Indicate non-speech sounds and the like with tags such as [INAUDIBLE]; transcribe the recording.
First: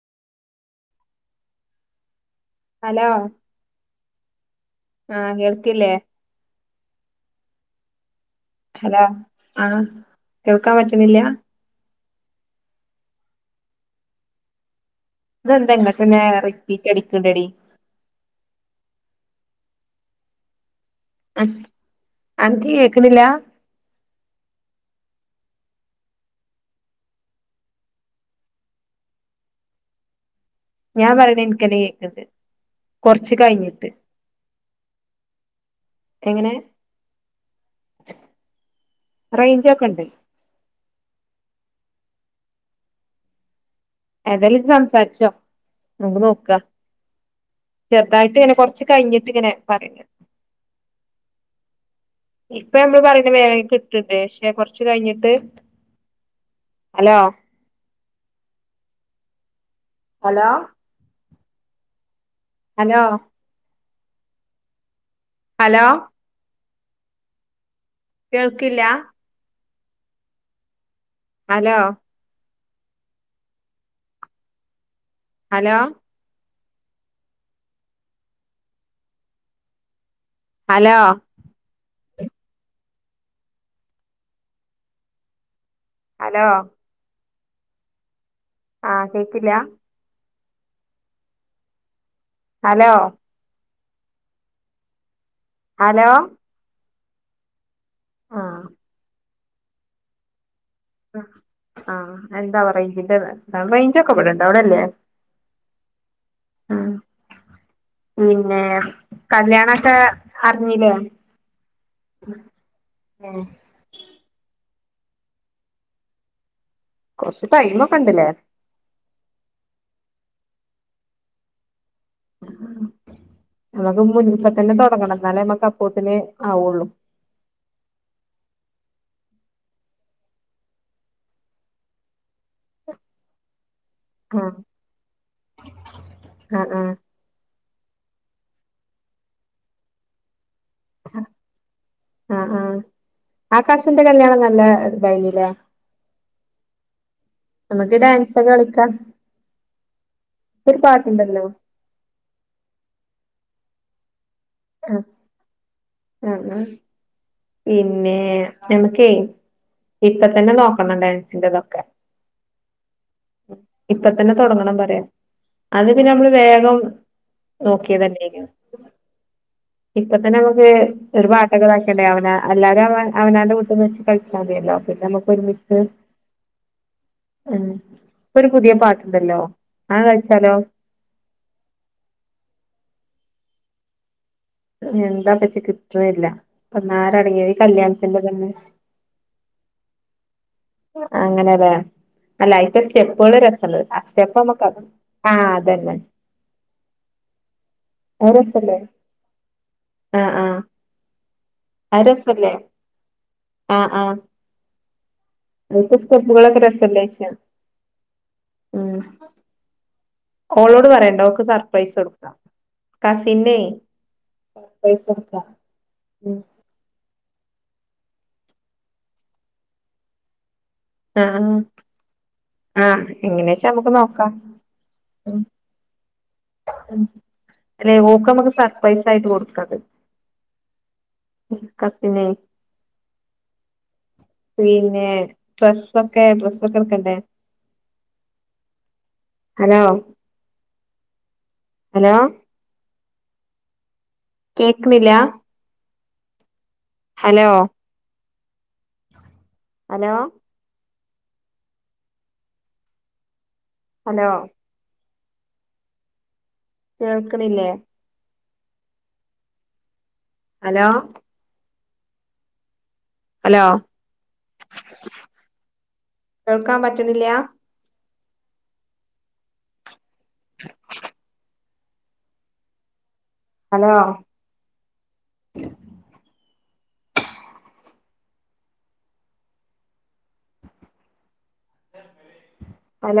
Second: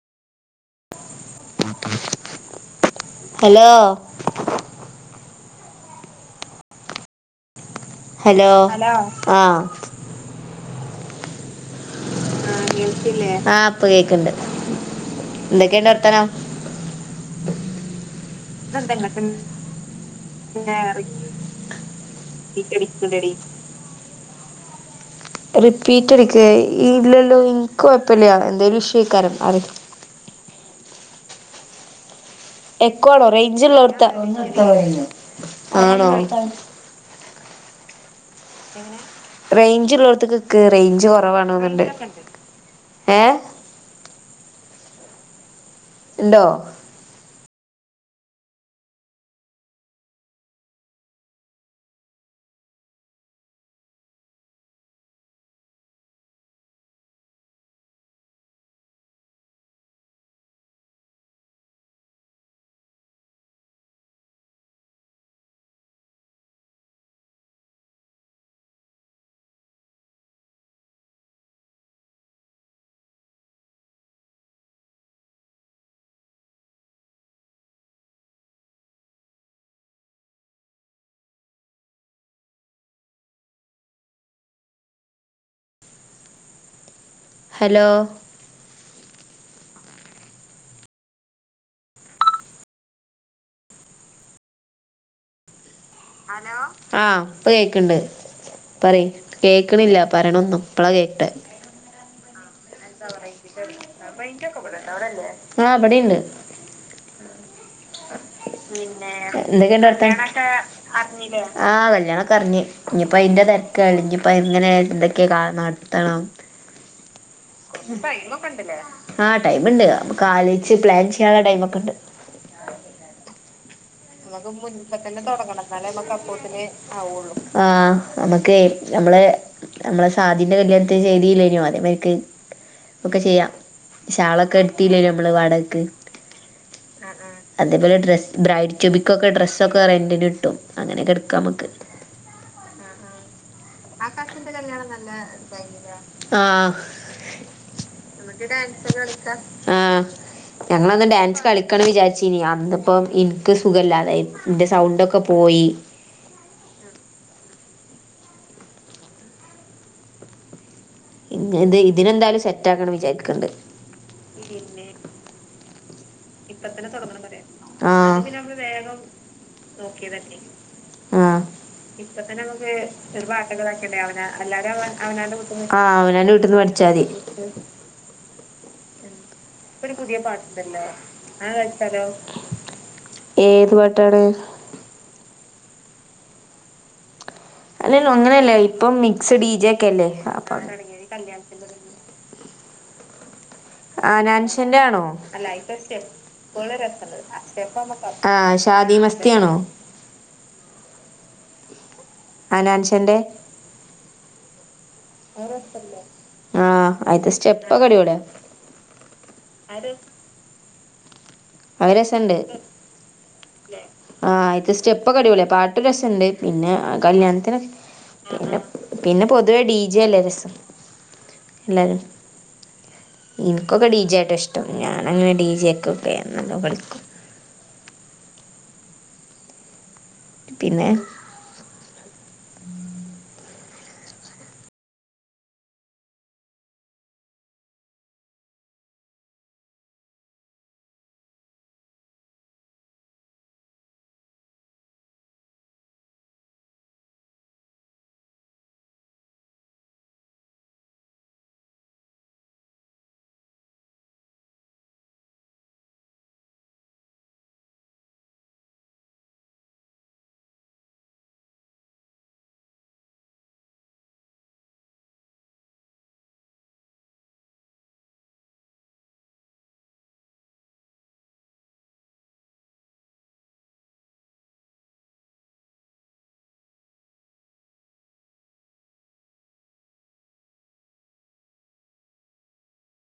[UNINTELLIGIBLE] Hello hello ആഹ് കേ ക്കില്ലെ ഹലോ ആഹ് ണില്ല ആഹ് ഇപ്പ കേക്കണ്ട് ഇതെന്താങ്ങട്ടന്നെ റിപ്പീറ്റ് അടിക്കുണ്ടടി പിന്നെ ളം അനക്ക് കേക്കണില്ലാ റിപ്പീറ്റ് അടിക്കെ ഇല്ലല്ലോ എനിക്കോയപ്പില്ല എന്തെലും ഇഷ്യു കാണും അ ഞാൻ പറയണ എനിക്കന്നെ കേക്കണ്ട് എക്കോണോ കൊറച്ച് കഴിഞ്ഞിട്ട് റേഞ്ച്ള്ളോടുത്താണൊന്ന് നിക്കണത് ന്ന് ആണോ എങ്ങനെ [INAUDIBLE] റേഞ്ച് ഒക്കെ ഉണ്ട് റേഞ്ച്ള്ളോട്ത്ത്ക്ക്ക്ക് റേഞ്ച് കൊറവാ കൊറവാ തോന്ന്ണണ്ട് ഏതാലും ഇജ്ജ് സംസാര്ച്ചോ നമുക്ക് ഇണ്ടോ നോക്ക ചെറുതായിട്ട്ങ്ങനെ കൊർച്ച് കഴിഞ്ഞിട്ട് ങ്ങനെ പറയു ഇപ്പൊമ്മള് പറയുന്ന വേഗം കിട്ട്ണ്ട് പക്ഷെ കൊറച്ച് കഴിഞ്ഞിട്ട് ഹലോ ഹലോ ഹലോ ഹലോ കേൾക്കില്ല? Hello hello hello hello hello ആ കേക്കില്ല? ഹലോ ഹലോ ആ ഇപ്പ കേക്ക്ണ്ട് ആഹ് പറയ് കേൾക്ക്ണില്ല പറയണൊന്നും പ്പള കേട്ടത് ആഹ് എന്താ റേഞ്ചിന്റെ റേഞ്ചൊക്കെ ഇവിടെണ്ട് അവിടെല്ലേ ആ ബ്ടെണ്ട് പിന്നെ പിന്നെ എന്തൊക്കെണ്ട് കല്യാണൊക്കെ വർത്താനം അറിഞ്ഞില്ലേ ആ കല്യാണൊക്കെ അറിഞ്ഞ് ഇഞ്ഞ്പ്പോ ഏഹ് അയിന്റെ തിരക്ക ഇഞ്ഞ്പ്പങ്ങന എന്തൊക്കെയ നടത്തണം കൊറച്ച് ടൈമൊക്കെ ഇണ്ട്ല്ലേ ആ ടൈമ്ണ്ട് ക്കാല്ച്ച് പ്ലാൻ ചെയ്യാള്ള ടൈമൊക്കെണ്ട് [UNINTELLIGIBLE] മുൻ ഇപ്പ തന്നെ തൊടങ്ങണം എന്നാലേ നമ്മക്ക് അപ്പോത്തിന് ആവുള്ളൂ ആ നമുക്കെ നമ്മളെ നമളെ സാധി ന്റെ കല്യാണത്തിന് ചെയ്തീല്ല്യൻയോ അതെ മാരിക്ക് ഒക്കെ ചെയ്യാം ആഹ് ശാളൊക്കെട് ത്തില്ലേന്യോ നമ്മള് വാടകക്ക്- ആഹ് ആഹ് അതേപോലെ ഡ്രസ് ബ്രൈഡ് റ്റുബികൊക്കെ ഡ്രസ്സൊക്കെ റെന്റിന് ട്ടും അങ്ങനൊക്കെ എടുക്കാമ്മക്ക് ആഹ് ആഹ് ആകാശിന്റെ കല്യാണം നല്ല ഇതായിനില്ലേ ആ നമുക്ക് ഡാൻസ് ഒക്കെ കളിക്കാം ആ ഒരു ഞങ്ങളന്നു ഡാൻസ് പാട്ടുണ്ടല്ലോ കളിക്ക വിചാരിച്ചീനി അന്ന്‌പ്പോ ഇൻ ക്ക് സുഖല്ലാതായിനി ന്റെ സൗണ്ടൊക്കെ പോയി ആ ആ പിന്നെ നമുക്കെ ഇപ്പ തന്നെ നോക്ക ഇങ്ങ- ഇത് [UNINTELLIGIBLE] ഇതിനെന്തായാലും സെറ്റാക്കണം വിചാരിക്കുന്നുണ്ട് ഇപ്പത്തന്നെ തൊട്ങ്ങണംന്ന്പറയാ അന്ന് പിന്നെ നമ്മൾ വേഗം ആ നോക്കീത [UNINTELLIGIBLE] ഇപ്പത്തന്നെ നമുക്ക് ആ ഒരു പാട്ടൊക്കെ ഇതാക്കിട്ടെ എല്ലാരും അവൻ [UNINTELLIGIBLE] വീട്ടന്ന് വെച്ച് കളിചാൽതിയല്ലോ പിന്നെ നമുക്ക് ഒരു ആഹ് അവനന്റെ വീട്ടിൽന്ന് പഠിച്ചാതി ഇപ്പൊ ഒരു പുതിയ പാട്ടുണ്ടല്ലോ ഇപ്പൊ ഒരു അത് പുതിയ പാട്ട് കളിച്ചാലോ ണ്ടല്ലോ അത് കളിച്ചാലോ ഏത് പാട്ടാണ് എന്താപ്പച്ച [UNINTELLIGIBLE] അല്ലല്ല കല്യാണത്തിന്റെ തന്നെ അങ്ങനെയല്ല ഇപ്പം മിക്സ് ഡി ജെ ക്കെ അല്ലേ അപ്പം അങ്ങനെതെ അല്ല അയി [UNINTELLIGIBLE] ആനാൻഷന്റെ ആണോ അതന്നെ അത് [INAUDIBLE] ആ രസല്ലേ ഷാദി മസ്തിയാണോ അരഫല്ലേ ആ ആ [INAUDIBLE] ആ രസല്ലേച്ച ആയിത്ത സ്റ്റെപ്പക്കെ അടിപൊളിയ ഉം [UNINTELLIGIBLE] ഓളോട് പറയണ്ടോ അ രസുണ്ട് ആ ആയിത്തെ സർപ്രൈസ് സ്റ്റെപ്പൊ കൊടുക്കാം അടിപൊളിയാ പാട്ട് രസുണ്ട് ഉം പിന്നെ കല്യാണ [UNINTELLIGIBLE] പിന്നെ പിന്നെ പൊതുവേ ഡി ജെ അല്ലേ രസ ആഹ് എല്ലാരും ആഹ് എങ്ങനെച്ചാ എനിക്കൊക്കെ നമുക്ക് ഡിജെ നോക്കാം ആയിട്ട് ഇഷ്ടം ഞാൻ അങ്ങനെ ഡിജെ ഒക്കെ നല്ലോണം കളിക്കും അല്ലേ [INAUDIBLE] പൈസ ആയിട്ട് കൊടുക്കത് പിന്നെ [INAUDIBLE] പിന്നെ ഡ്രസ്സൊക്കെ ഡ്രസ്സൊക്കെ എടുക്കണ്ടേ ഹലോ ഹലോ കേൾക്കണില്ല ഹലോ ഹലോ ഹലോ കേൾക്ക്ണില്ലേ ഹലോ ഹലോ കേൾക്കാൻ പറ്റുന്നില്ലാ [INAUDIBLE] ഹലോ [UNINTELLIGIBLE]